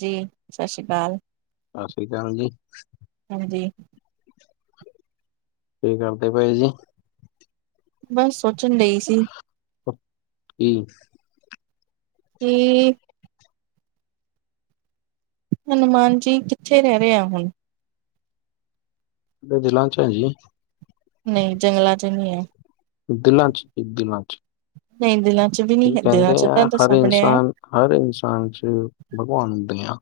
ਜੀ ਸਤਿ ਸ੍ਰੀ ਅਕਾਲ ਸਤਿ ਸ੍ਰੀ ਅਕਾਲ ਜੀ। ਹਾਂਜੀ ਕੀ ਕਰਦੇ ਪਏ ਜੀ? ਬਸ ਸੋਚਣ ਡਹੀ ਸੀ। ਕੀ? ਕੀ ਹਨੂੰਮਾਨ ਜੀ ਕਿੱਥੇ ਰਹਿ ਰਹੇ ਆ ਹੁਣ? ਦਿਲਾਂ ਚ ਏ ਜੀ। ਨਈ ਜੰਗਲਾਂ ਚ ਨਹੀਂ ਐ। ਦਿਲਾਂ ਚ, ਦਿਲਾਂ ਚ। ਨਈ ਦਿਲਾਂ ਚ ਵੀ ਨਹੀਂ ਹੈ ਕਹਿੰਦੇ ਦਿਲਾਂ ਚ ਤਾਂ ਆ, ਹਰ ਦੱਸਾਂ ਬਣਿਆ ਇਨਸਾਨ ਹਰ ਇਨਸਾਨ ਚ ਭਗਵਾਨ ਹੁੰਦੇ ਆ।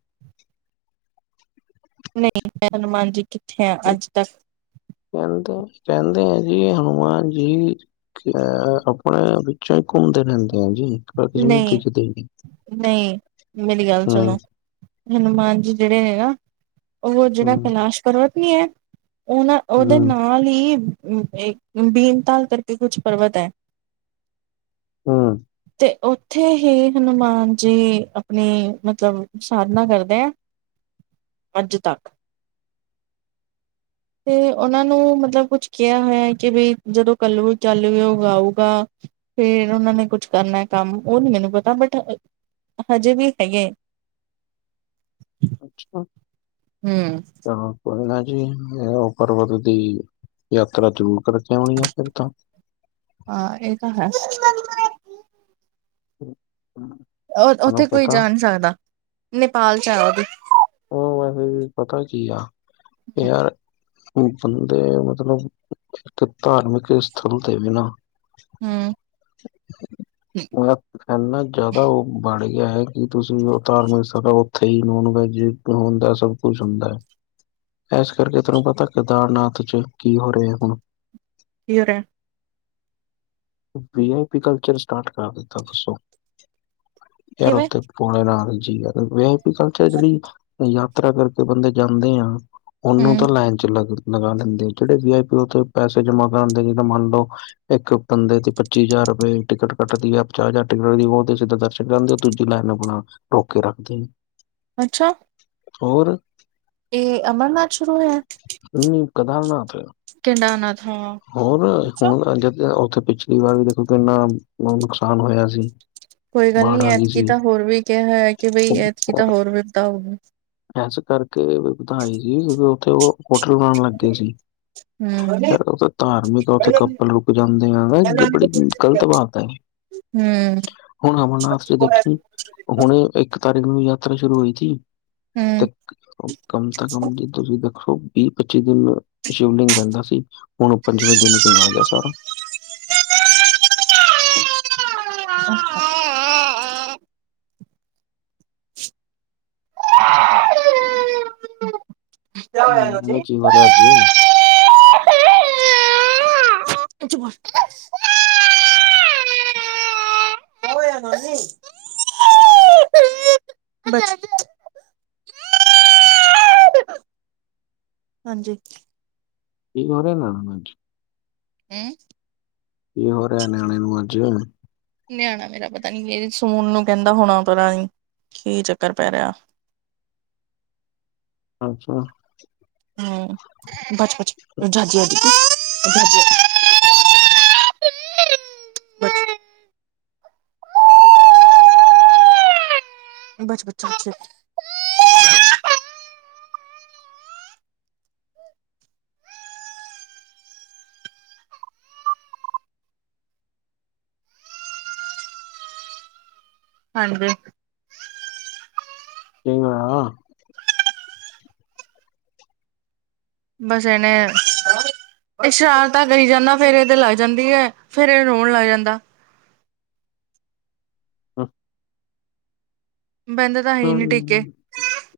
ਨਈ, ਮੈਂ ਹਨੂੰਮਾਨ ਜੀ ਕਿੱਥੇ ਆ ਅੱਜ ਦਸ ਕਹਿੰਦੇ ਕਹਿੰਦੇ ਹੈ ਜੀ ਹਨੂੰਮਾਨ ਜੀ ਕਿ ਆਪਣੇ ਵਿੱਚੋਂ ਹੀ ਘੁੰਮਦੇ ਰਹਿੰਦੇ ਆ ਜੀ ਪਰ ਕਿਸੇ ਨੂੰ ਦਿਖਦੇ ਨੀ। ਨੲਈ ਮੇਰੀ ਗੱਲ ਹਮ ਸੁਣੋ। ਹਨੂੰਮਾਨ ਜੀ ਜੇੜੇ ਨੇ ਨਾ ਉਹੋ ਜਿਹੜਾ ਹਮ ਕੈਲਾਸ਼ ਪਰਵਤ ਨੀ ਐ ਉਨਾ ਉਹਦੇ ਹਮ ਨਾਲ ਈ ਬੀਨ ਤਾਲ ਕਰਕੇ ਕੁੱਛ ਪਰਵਤ ਹੈ। ਹੂੰ। ਤੇ ਉੱਥੇ ਹੀ ਹਨੂੰਮਾਨ ਜੀ ਆਪਣੀ ਮਤਲਬ ਸਾਧਨਾ ਕਰਦੇ ਆ ਅੱਜ ਤੱਕ ਤੇ ਓਨਾਂ ਨੂੰ ਮਤਲਬ ਕੁਛ ਕਿਆ ਹੋਇਆ ਕਿ ਬਈ ਜਦੋਂ ਕੱਲੂ ਚੱਲੳਓ ਆਉਗਾ। ਫੇਰ ਓਨਾਂ ਨੇ ਕੁੱਛ ਕਰਨਾ ਕੰਮ ਉਹ ਨੀ ਮੈਨੂੰ ਪਤਾ ਬਟ ਹਜੇ ਵੀ ਹੈਗੇ। ਅੱਛਾ। ਹੂੰ। ਚਲੋ ਕੋਈ ਨਾ ਜੀ ਉਹ ਪਰਬਤ ਦੀ ਯਾਤਰਾ ਜ਼ਰੂਰ ਕਰਕੇ ਆਉਣੀ ਆ ਫਿਰ ਤੋਂ। ਹਾਂ ਏ ਤਾਂ ਹੈ। ਹੂੰ। ਆ ਓਥੇ ਕੋਈ ਜਾ ਨੀ ਸਕਦਾ, ਨੇਪਾਲ ਚ ਆ ਓਦੀ ਓ ਵੈਸੇ ਵੀ ਪਤਾ ਕੀ ਆ ਯਾਰ ਬੰਦੇ ਮਤਲਬ ਇੱਕ ਧਾਰਮਿਕ ਸਥਲ ਤੇ ਵੀ ਨਾ ਹੂੰ ਏਨਾ ਜਿਆਦਾ ਉਹ ਬੜ ਗਿਆ ਏ ਕੀ ਤੁਸੀਂ ਜੋ ਧਾਰਮਿਕ ਸਦਾ ਉੱਥੇ ਈ ਨੋਨ ਵੈਜ ਹੁੰਦਾ ਸਭ ਕੁਛ ਹੁੰਦਾ। ਏਸ ਕਰਕੇ ਤੈਨੂੰ ਪਤਾ ਕੇਦਾਰਨਾਥ ਚ ਕੀ ਹੋ ਰਹੇ ਐ ਹੁਣ [inaudible] ਵੀ ਆਈ ਪੀ ਕਲਚਰ ਸਟਾਰਟ ਕਰ ਦਿੱਤਾ ਦੱਸੋ ਯਾਰ ਕਿਵੇਂ ਉਥੇ ਬੋਲੇਨਾਥ ਜੀ ਆ ਵੀ ਆ ਈ ਕਲਚਰ ਜੇੜੀ ਯਾਤਰਾ ਕਰਕੇ ਬੰਦੇ ਜਾਂਦੇ ਆ। ਓਨੂੰ ਹੂੰ ਤਾਂ ਲੈਣ ਚੋਂ ਲੱਗ ਲਗਾ ਲੈਂਦੇ ਆ ਜਿਹੜੇ ਵੀ ਆਈ ਪੀ ਪੈਸੇ ਜਮਾ ਕਰਨ ਦੇ ਜਿੱਦਾ ਮੰਨ ਲਓ ਇੱਕ ਬੰਦੇ ਤੇ ਪੱਚੀ ਹਜ਼ਾਰ ਰੁਪਏ ਟਿਕਟ ਕੱਟਦੀ ਐ ਪੰੰਜਾਹ ਹਜ਼ਾਰ ਟਿਕਟ ਓ ਤੇ ਸਿੱਧ ਦਰਸ਼ਕ ਜਾਂਦੇ ਉਹ ਦੂਜੀ ਲਾਈਨ ਆਪਣਾ ਰੋਕ ਕੇ ਰੱਖਦੇ ਐ ਅੱਛਾ। ਹੋਰ ਏ ਅਮਰਨਾਥ ਸ਼ੁਰੂ ਹੋਇਆ ਨਹੀਂ ਕੇਦਾਰਨਾਥ ਕੇਦਾਰਨਾਥ ਹਾਂ। ਹੋਰ ਅੱਛਾ ਹੁਣ ਜ ਓਥੇ ਪਿਛਲੀ ਵਾਰ ਵੀ ਦੇਖੋ ਕਿੰਨਾ ਨੁਕਸਾਨ ਹੋਇਆ ਸੀ। ਕੋਈ ਗੱਲ ਨੀ ਬਾੜ ਆ ਗਈ ਐਤਕੀ ਸੀ ਤਾ ਹੋਰ ਵੀ ਕਿਆ ਹੋਇਆ ਕਿ ਬਈ ਐਤਕੀ ਦਾ ਹੋਰ ਵੀ ਪਤਾ ਹੋਗਾ ਇਸ ਕਰਕੇ ਵਧਾਈ ਸੀ ਕਿਉਂਕਿ ਉੱਥੇ ਓ ਹੋਟਲ ਬਣਾਣ ਲੱਗੇ ਸੀ। ਹੂੰ ਯਾਰ ਓ ਧਾਰਮਿਕ ਆ ਉੱਥੇ ਕੱਪਲ ਰੁਕ ਜਾਂਦੇ ਆ ਬੜੀ ਗਲਤ ਬਾਤ ਐ ਹੂੰ ਹੁਣ ਅਮਰਨਾਥ ਚ ਦੇਖੀ ਹੂੰ ਹੁਣੇ ਇੱਕ ਤਾਰੀਕ ਨੂੰ ਯਾਤਰਾ ਸ਼ੁਰੂ ਹੋਈ ਥੀ ਹੂੰ ਕਮ ਤਾਂ ਕਮ ਜੀ ਤੁਸੀਂ ਦੇਖੋ ਵੀਹ ਪੱਚੀ ਦਿਨ ਸ਼ਿਵਲਿੰਗ ਰਹਿੰਦਾ ਸੀ। ਹੁਣ ਪੰਜਵੇਂ ਦਿਨ ਈ ਪਿਗਲ ਗਿਆ ਸਾਰਾ। [inaudible] [inaudible] ਕਿਆ ਹੋਇਆ ਇਹਨੂੰ ਜੀ? [inaudible] ਕਿਆ [inaudible] [inaudible] [unintelligible] ਹਾਂਜੀ। [unintelligible] ਹੂੰ ਕੀ ਹੋ ਰਿਆ ਨਿਆਣੇ ਨੂੰ ਅੱਜ ਨਿਆਣਾ ਮੇਰਾ ਪਤਾ ਨੀ, ਇਹ ਸੋਨ ਨੂੰ ਕਹਿੰਦਾ ਹੋਣਾ ਪਤਾ ਨ ਕੀ ਚੱਕਰ ਪੈ ਰਿਹਾ। ਅੱਛਾ। ਹਮ, ਬਚਪਚਜੀ ਹਜੀ ਬਚਪਚਨ 'ਚ [unintelligible] [unintelligible] ਹਣਦੇ [unintelligible] [unintelligible] ਤੇ [unintelligible] [unintelligible] ਬਸ ਇਹਨੇ ਇਹ ਸ਼ਰਾਰਤਾ ਕਰੀ ਜਾਂਦਾ, ਫੇਰ ਇਹਦੇ ਲੱਗ ਜਾਂਦੀ ਹੈ ਫੇਰ ਇਹ ਰੋਣ ਲੱਗ ਜਾਂਦਾ। [unintelligible] [unintelligible] ਟਿੱਕੇ [unintelligible] [unintelligible]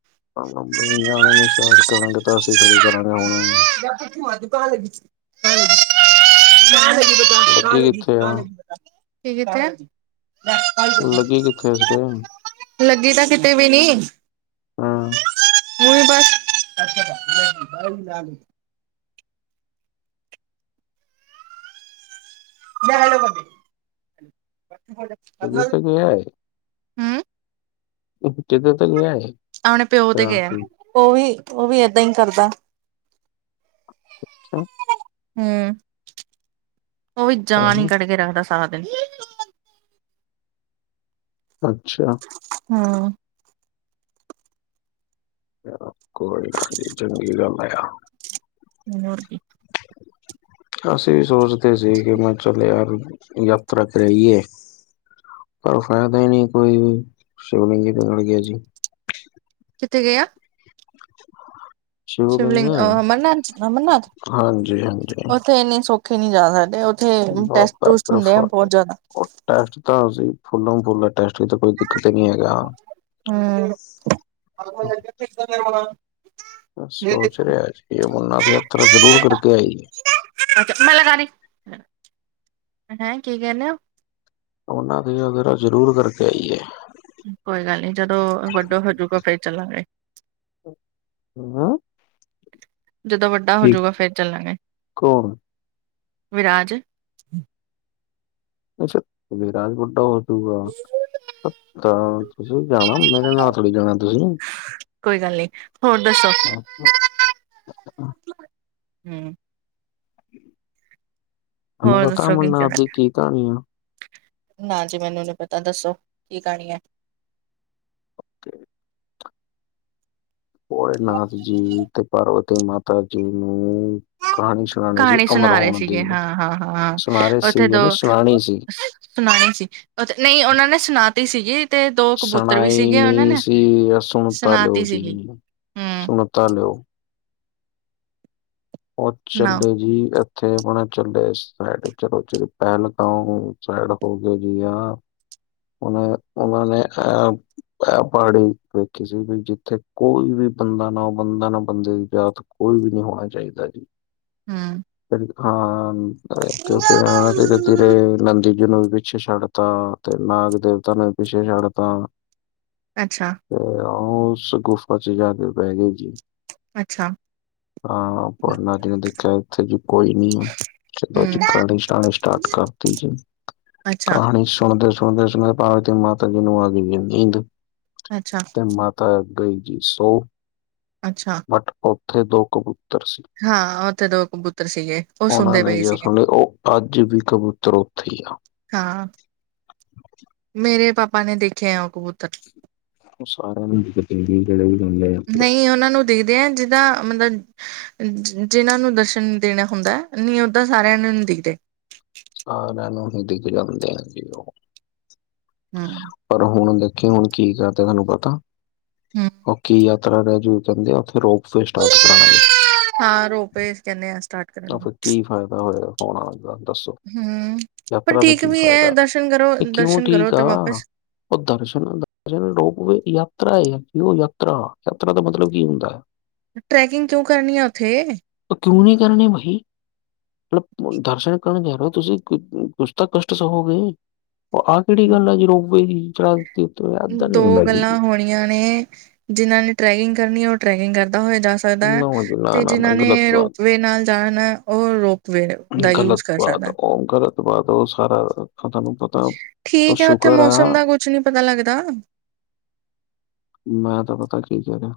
ਨਿਆਣੇ ਨ ਸ਼ ਕਰਾਂਗੇ ਤਾਂ ਅਸੀਂ ਖੜੀ ਕਰਾਂਗੇ ਹੁਣ [unintelligible] [unintelligible] [unintelligible] ਲੱਗੀ ਕਿੱਥੇ ਆ [unintelligible] [unintelligible] ਲੱਗੀ ਕਿੱਥੇ ਇਸ ਦੇ? ਲੱਗੀ ਤਾਂ ਕਿਤੇ ਵੀ ਨੀ। ਹਾਂ। [unintelligible] [unintelligible] [unintelligible] [unintelligible] ਹੂੰ [unintelligible] [unintelligible] ਆਪਣੇ ਪਿਉ ਤੇ ਰਾਤ ਗਿਆ ਨੂੰ ਉਹ ਵੀ, ਉਹ ਵੀ ਏਦਾਂ ਹੀ ਕਰਦਾ। ਅੱਛਾ [unintelligible] [unintelligible] ਹਮ, ਉਹ ਵੀ ਜਾਨ ਹੀ ਹਾਂ, ਕੱਢ ਕੇ ਰੱਖਦਾ ਸਾਰਾ ਦਿਨ। ਅੱਛਾ। ਹੁੰ। ਚ ਕੋਈ ਗੱਲ ਨੀ, ਚੰਗੀ ਗੱਲ ਆ। ਮਨ ਰ ਕੀ [unintelligible] [unintelligible] ਅਸੀਂ ਵੀ ਸੋਚਦੇ ਸੀ ਕਿ ਮੈਂ ਚਲ ਯਾਰ, ਯਾਤਰਾ ਕਰਾਈਏ। ਪਰ ਫਾਇਦਾ ਹੀ ਨਹੀਂ ਕੋਈ ਵੀ, ਸ਼ਿਵਲਿੰਗੀ ਤੇ ਗੜ ਗਿਆ ਜੀ ਕਿੱਥੇ ਗਿਆ? ਸ਼ਿਵਲਿੰਗ, ਅਮਰਨਾਥ-ਅਮਰਨਾਥ ਹਾਂਜੀ ਹਾਂਜੀ ਉੱਥੇ ਇੰਨੀ ਸੌਖੀ ਨਹੀਂ ਜਾ ਸਕਦੇ। ਉਥੇ ਟੈਸਟ, ਬਾਬਾ ਟੂਸਟ ਹੁੰਦੇ ਆ ਪ੍ਰਫਾ ਬਹੁਤ ਜਿਆਦਾ। ਉਹ ਟੈਸਟ, ਤਾਂ ਅਸੀ ਫੁੱਲੋ ਫੁੱਲ ਟੈਸਟ ਤਾਂ ਕੋਈ ਦਿੱਕਤ ਹੀ ਨਹੀਂ ਹੈਗਾ। ਹਮ [unintelligible] [unintelligible] ਸੋਚ ਰਿਹਾ ਜੀ, ਅਮਰਨਾਥ ਯਾਤਰਾ ਜ਼ਰੂਰ ਕਰਕੇ ਆਈਏ। [unintelligible] ਮਲਾਕਾਰੀ ਹੈਂ ਕੀ ਕਹਿਣੇ ਆ ਉਹਨਾਂ ਦੇ ਉਹਧਰਾ ਜ਼ਰੂਰ ਕਰਕੇ ਆਈਏ। ਕੋਈ ਗੱਲ ਨੀ, ਜਦੋਂ ਵੱਡੋ ਹੋਜੂਗਾ ਫੇਰ ਚੱਲਾਂਗੇ। ਹ। ਜਦੋਂ ਵੱਡਾ ਹੋਜੂਗਾ ਫੇਰ ਚੱਲਾਂਗੇ। ਕੌਣ ਵਿਰਾਜ। ਅੱਛਾ, ਵਿਰਾਜ ਵਡਾ ਤੁਸੀਂ ਜਾਣਾ, ਮੇਰੇ ਨਾਲ ਥੋੜੀ ਜਾਣਾ ਤੁਸੀਂ। ਕੋਈ ਗੱਲ ਨੀ, ਹੋਰ ਦੱਸੋ? ਹਾਂ। [unintelligible] ਹੂੰ ਹੋਰ ਪਤਾ ਦੱਸੋ? ਕੀ ਚ ਅਮਰਨਾਥ ਦੀ ਕੀ ਕਹਾਣੀ ਆ ਨਾ ਜੀ, ਮੈਨੂੰ ਨੀ ਪਤਾ ਦੱਸੋ ਕੀ ਕਹਾਣੀ ਹੈ? ਓਕੇ [unintelligible] ਭੋਲੇ ਨਾਥ ਜੀ ਤੇ ਪਾਰਵਤੀ ਮਾਤਾ ਜੀ ਨੂੰ ਕਹਾਣੀ ਸੁਣਾਉਣੀ ਸੀ ਕਹਾਣੀ ਅਮਰ ਸੁਣਾ ਰਹੇ ਹੋਣ ਸੀਗੇ, ਦੀ ਹਾਂ-ਹਾਂ-ਹਾਂ-ਹਾਂ ਸੁਣਾ ਰਹੇ ਉੱਥੇ ਸੀਗੇ ਦੋ ਨਹੀਂ ਸੁਣਾਣੀ ਸੀ ਸੁਣਾਈ ਸੀ ਨਹੀਂ, ਉਹਨਾਂ ਨੇ ਸੁਣਾਤੀ ਸੀਗੀ। ਤੇ ਦੋ ਕਬੂਤਰ ਵੀ ਸ਼ਣਾਾਈ ਸੀਗੇ ਉਹਨਾਂ ਨਹੀ ਨੇ ਸੀ, ਅ ਸੁਣਤਾ ਲਓ ਸੁਣਾਤੀ ਸੀਗੀ ਜੀ, ਹੂੰ ਸੁਣਤਾ ਲਓ। ਉਹ ਸੁਣਾਓ ਚਲੋ ਜੀ ਇਥੇ ਆਪਣਾ ਚੱਲੇ ਇਸ ਸਾਈਡ ਚਲੋ ਪਹਿਲਗ ਸਾਈਡ ਹੋ ਗਈ ਆ। ਉਹ, ਉਹਨਾਂ ਨੇ ਕਿਹਾ ਇਹ ਪਹਾੜੀ ਵੇਖੀ ਸੀ ਵੀ ਜਿੱਥੇ ਕੋਈ ਵੀ ਬੰਦਾ ਨਾ ਬੰਦਾ ਨਾ ਬੰਦੇ ਦੀ ਜਾਤ ਕੋਈ ਵੀ ਨਹੀਂ ਹੋਣਾ ਚਾਹੀਦਾ ਜੀ। ਹੂ ਫਿਰ ਹਾਂ। ਫੇਰ ਨਾ ਤੇਰੇ, ਤੇਰੇ ਨੰਦੀ ਜੀ ਨੂੰ ਵਿੱਚ ਪਿੱਛੇ ਛੱਡ ਤਾ, ਤੇ ਨਾਗ ਦੇਵਤਾ ਨੂੰ ਪਿੱਛੇ ਛੱਡਤਾ। ਅੱਛਾ। ਤੇ ਉਹ ਉਸ ਗੁਫਾ ਚ' ਜਾ ਕੇ ਬਹਿ ਗਏ ਜੀ। ਅੱਛਾ ਹਾਂ ਉਹਨਾ ਨੇ ਦੇਖਿਆ, ਇੱਥੇ ਜ ਕੋਈ ਨੀ ਆ। ਚਲੋ ਜੀ ਹੂੰ ਕਾਨੀ ਸ਼ਣਣੀ ਸਟਾਰਟ ਕਰਤੀ ਜੀ। ਅੱਛਾ‌। ਸੁਣਦੇ-ਸੁਣਦੇ-ਸੁਣਦੇ ਭਾਵੇਂ ਤੇ ਮਾਤਾ ਜੀ ਨੂੰ ਆ ਗਈ ਨੀਦ। ਅੱਛਾ ਤੇ ਮਾ ਤਾਂ ਅਐ ਗਈ ਜੀ ਸੌ। ਅੱਛਾ। ਬਟ, ਉੱਥੇ ਦੋ ਕਬੂਤਰ ਸੀ। ਹਾਂ, ਉਹਥੇ ਦੋ ਕਬੂਤਰ ਸੀਗੇ। ਉਹ ਉਹਨਾਂ ਸੁਣਦੇ ਨੇ ਪਏ ਜੇ ਸੀਗੇ ਸੁਣਣੇ, ਉਹ ਅੱਜ ਵੀ ਕਬੂਤਰ ਉੱਥੇ ਆ। ਹਾਂ। ਮੇਰੇ ਪਾਪਾ ਨੇ ਦੇਖਿਆ ਹੈ ਉਹ ਕਬ ਉਹ ਸਾਰਾ [unintelligible] ਨੂੰ ਗੜੇ ਆਪਾ ਨਹੀਂ ਉਹਨਾਂ ਨੂੰ ਦੇਖਦੇ ਹਾਂ, ਜਿੱਦਾਂ ਮਤਲਬ ਜਿਹਨਾਂ ਨੂੰ ਦਰਸ਼ਨ ਦੇਣਾ ਹੁੰਦਾ, ਨਹੀਂ ਓਦਾਂ ਸਾਰਿਆਂ ਨੂੰ ਨਹੀਂ ਦਿਖਦੇ। ਸਾਰਿਆਂ ਨੂੰ ਹੀ ਦਿਖ ਜਾਂਦੇ ਹੈਗੇ ਉਹ। ਹੂ। ਪਰ ਹੁਣ ਦੇਖਿ ਹੁਣ ਕੀ ਕਰਦੇ ਤੁਹਾਨੂੰ ਪਤਾ, ਹੂੰ ਉਹ ਕੀ ਯਾਤਰਾ ਰਹਿ ਜੂ। ਜਾਂਦੇ ਆ ਉੱਥੇ ਰੋਪਵੇ ਸਟਾਰਟ ਕਰਣਾ ਜੀ। ਹਾਂ, ਰੋਪੇ ਕਹਿੰਦੇ ਹ ਆ ਸਟਾਰਟ। ਕਰਨ ਨੂੰ। ਆਪ ਫਿਰ ਕੀ ਫਾਇਦਾ ਹੋਇਆ ਔਣਾ ਦਾ ਦੱਸੋ। ਹੂੰ, ਪਰ ਯਾਤਰਾ ਦਾ ਠੀਕ ਕੀ ਵੀ ਐ ਫਾਇਦਾ। ਦਰਸ਼ਨ ਕਰੋ, ਇਹ ਕਿਉਂ ਦਰਸ਼ਨ ਕਰੋ ਠੀਕ ਆ? ਤੇ ਵਾਪਿਸ ਉਹ ਦਰਸ਼ਨ- ਦਸ਼ਨ ਰੋਕਵੇ, ਯਾਤਰਾ ਹੈ ਆ ਕਿ ਉਹ ਯਾਤਰਾ, ਯਾਤਰਾ ਦਾ ਮਤਲਬ ਕੀ ਹੁੰਦਾ। ਹੈ ਟਰੈਕਿੰਗ ਕਿਉਂ ਕਰਨੀ ਆ ਉੱਥੇ? ਆ ਤੂੰ ਨਹੀਂ ਕਰਨੀ ਬਾਈ। ਮਤਲ ਦਰਸ਼ਨ ਕਰਨ ਜਾਣਾ, ਤੁਸੀਂ ਕੁਛ ਤਾਂ ਕਸ਼ਟ ਸਹੋਗੇ। ਆਹ ਕਿਹੜੀ ਗੱਲ ਆ ਜ ਰੋ ਚੜ- ਉਤਰ ਯਾਤਰਾ ਨੀ ਹੁੰਦੀ। ਨਿੱਯਣੇ ਜਿਨ੍ਹਾਂ ਨੇ ਟਰੈਕਿੰਗ ਕਰਨੀ ਹੈ, ਉਹ ਟਰੈਕਿੰਗ ਕਰਦਾ ਹੋਆ ਦ ਸਕਦਾ। ਨੋ ਜੀ ਨਾ ਤੇ ਨਾ ਨਾ ਜਿਨਾਂ ਗ਼ਲਤ ਨੇ ਬਾਤ ਰੋਪਵੇ ਨਾਲ ਜਾਣਾ ਉਹ ਰੋਪ ਗ਼ਲਤ ਬਾਤ, ਉਹ ਗ਼ਲਤ ਬਾਤ ਉਹ ਸਾਰਾ ਤੁਹਾਨੂੰ ਪਤਾ ਤਾਂ ਠੀਕ ਹੈ ਉੱਥੇ ਸ਼ੁਕਰ ਮੌਸਮ ਆ ਦਾ ਕੁੱਝ ਨੀ ਪਤਾ ਲੱਗਦਾ। ਮੈਂ ਤਾਂ ਪਤਾ ਕੀ ਕਰਹਿ ਰਿਹਾ।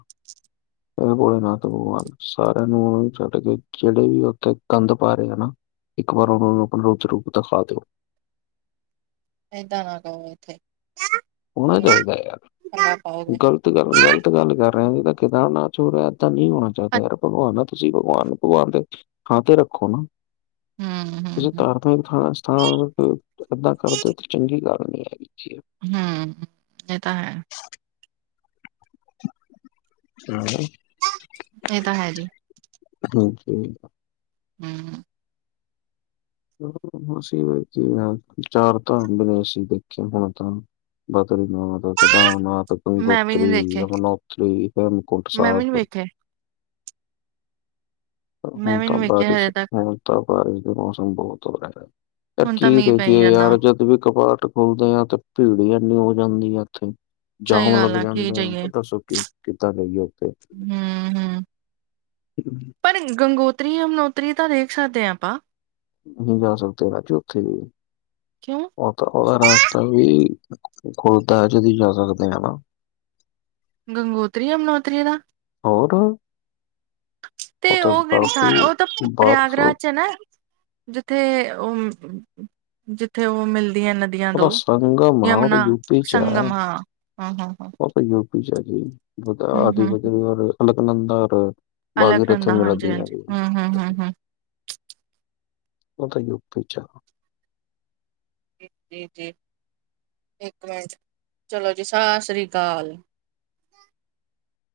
ਇਹ ਭੋਲੇ ਨਾਥ ਭਗਵਾਨ ਸਾਰਿਆਂ ਨੂੰ ਉਹੂੰ ਛੱਡ ਕੇ ਜਿਹੜੇ ਵੀ ਉੱਥੇ ਕੰਧ ਪਾਰੇ ਹਨਾ। ਇੱਕ ਵਾਰ ਉਹਨੂੰ ਆਪ ਰੁ ਰੂਪ ਦਿਖਾ ਦਿਓ। ਏਦਾਂ ਨਾ ਕਹੋ ਇੱਥੇ। ਹੋਣਾ ਇਹ ਚਾਹੀਦਾ। ਪੰਗਾ ਪਾਓਗੇ। ਗੱਲਤ ਗੱਲ ਗਲਤ ਗੱਲ ਕਰ ਰਿਹੇ ਜਿੱਦਾਂ ਕਿਦਾਂ ਨਾਚ ਹੋ ਰਿਹਾ ਏਦਾਂ ਨਹੀਂ ਹੋਣਾ ਚਾਹੀਦਾ ਯਾਰ ਭਗਵਾਨ ਨਾ ਤੁਸੀਂ ਭਗਵਾਨ ਭਗਵਾਨ ਦੇ ਹਾਂ ਤੇ ਰੱਖੋ ਨਾ, ਤੁਸੀਂ ਹੂੰ-ਹੂੰ-ਹੂੰ, ਤਾਰ ਉਸ ਖਾਸ ਥਾਂ 'ਤੇ ਐਦਾਂ ਕਰਨਾ ਚੰਗੀ ਗੱਲ ਨਹੀਂ ਹੈ। ਹੂ ਇਹ ਤਾਂ ਹੈ ਹਮ [inaudible] ਇਹ ਤਾਂ ਹੈਜੀ। ਹਾਂਜੀ। ਹੂੰ ਅਸੀ ਵਿੱਚ ਈ ਨਾ, ਚਾਰ ਧਾਮ ਵੀ ਦੇਖ ਲਏ, ਹੁਣ ਤਾਂ। ਬਦਰੀਨਾਥ, ਕੇਦਾਰਨਾਥ, ਮੈਂ ਵੀ ਗੰਗੋਤਰੀ, ਨੀ ਦੇਖੇ ਯਮੁਨੋਤਰੀ ਅਤੇ ਹੇਮਕੁੰਟ ਮੈਂ ਵੀ ਨੀ ਸਾਹਿਬ। ਵੇਖੇ, ਮੈਂ ਹੁਣ ਵੀ ਨੀ ਤਾਂ ਵੇਖੇ ਬਾਰੇਸ਼ ਹਜੇ ਤੱਕ, ਹੁ ਤਾਂ ਬਾਰਿਸ਼ ਦੇ ਮੌਸਮ ਬਹੁਤ ਹੋ ਰਿਹਾ। ਯਾਰ ਹੁਣ ਤਾਂ ਕੀ ਮੀਂਹ ਪਈ ਦੇਖੀਏ ਜਾਂਦਾ। ਯਾਰ ਜਦ ਵੀ ਕਪਾਟ ਬੋਲਦੇ ਆ ਤੇ ਭੀੜ ਹੀ ਐੰਨੀ ਹੋ ਜਾਂਦੀ ਆ ਇੱਥੇ। ਜਾਮ ਸਹੀ ਗੱਲ ਲੱਗ ਆ, ਕੀ ਜਾਂਦੇ ਜਾਈਏ, ਆ ਦੱਸੋ ਕਿ ਕਿੱਦਾਂ ਜਾਈਏ ਉੱਥੇ। ਹੂੰ-ਹੂੰ। ਨਹੀਂ ਪਰ ਗੰਗੋਤਰੀ ਯਮਨੋਤਰੀ ਤਾਂ ਦੇਖ ਸਕਦੇ ਹਾਂ ਆਪਾਂ ਨਹੀਂ ਜਾ ਸਕਦੇ ਅੱਜ ਉੱਥੇ ਵੀ ਕਿੳ? ਉਹ ਤਾਂ ਉਹਦਾ ਰਸਤਾ ਵੀ ਖੁੱਲਦਾ ਹੈ ਜ ਦੀ ਜਾ ਸਕਦੇ ਹ ਨਾ ਗੰਗੋਤਰੀ ਯਮਨੋਤਰੀ ਦਾ ਹੋਰ। ਤੇ ਉੱਥੇ ਉਹ ਕਿਹੜੀ ਬਰਫ਼ ਥਾਂ ਉਹ ਤਾਂ ਬਰਫ਼ ਪ੍ਰਯਾਗਰਾਜ ਉਹਦਾ ਨਾ ਜ ਤੇ ਉਹ ਜਿੱਥੇ ਉਹ ਮਿਲਦੀਆਂ ਨਦੀ। ਨਦੀਆਂ ਦੋ ਸੰਗਮ ਆ ਉਹ ਤਾਂ ਯਮੁਨਾ ਯੂਪੀ ਸੰਗਮ ਹਾਂ ਹਾਂ ਹਾਂ ਹਾਂ। ਯੂ ਪੀ ਜੀਧ ਆਦਿ ਵਧ ਔਰ ਅਲਕਨੰਦ ਔਰ ਬਾਕੀ ਇੱਥੇ ਅਲਕਨੰਦਾ ਮਿਲਦੀ ਹਾਂਜੀ-ਹਾਂਜੀ, ਮੇਰੀ ਹੂੰ-ਹੂੰ, ਹੂੰ-ਹੂੰ। ਉਹ ਤਾਂ ਯੁਕਤੀ ਚ ਵੀਰ ਜੀ ਇੱਕ ਮਿੰਟ ਚਲੋ ਜੀ ਸਤਿ ਸ੍ਰੀ ਅਕਾਲ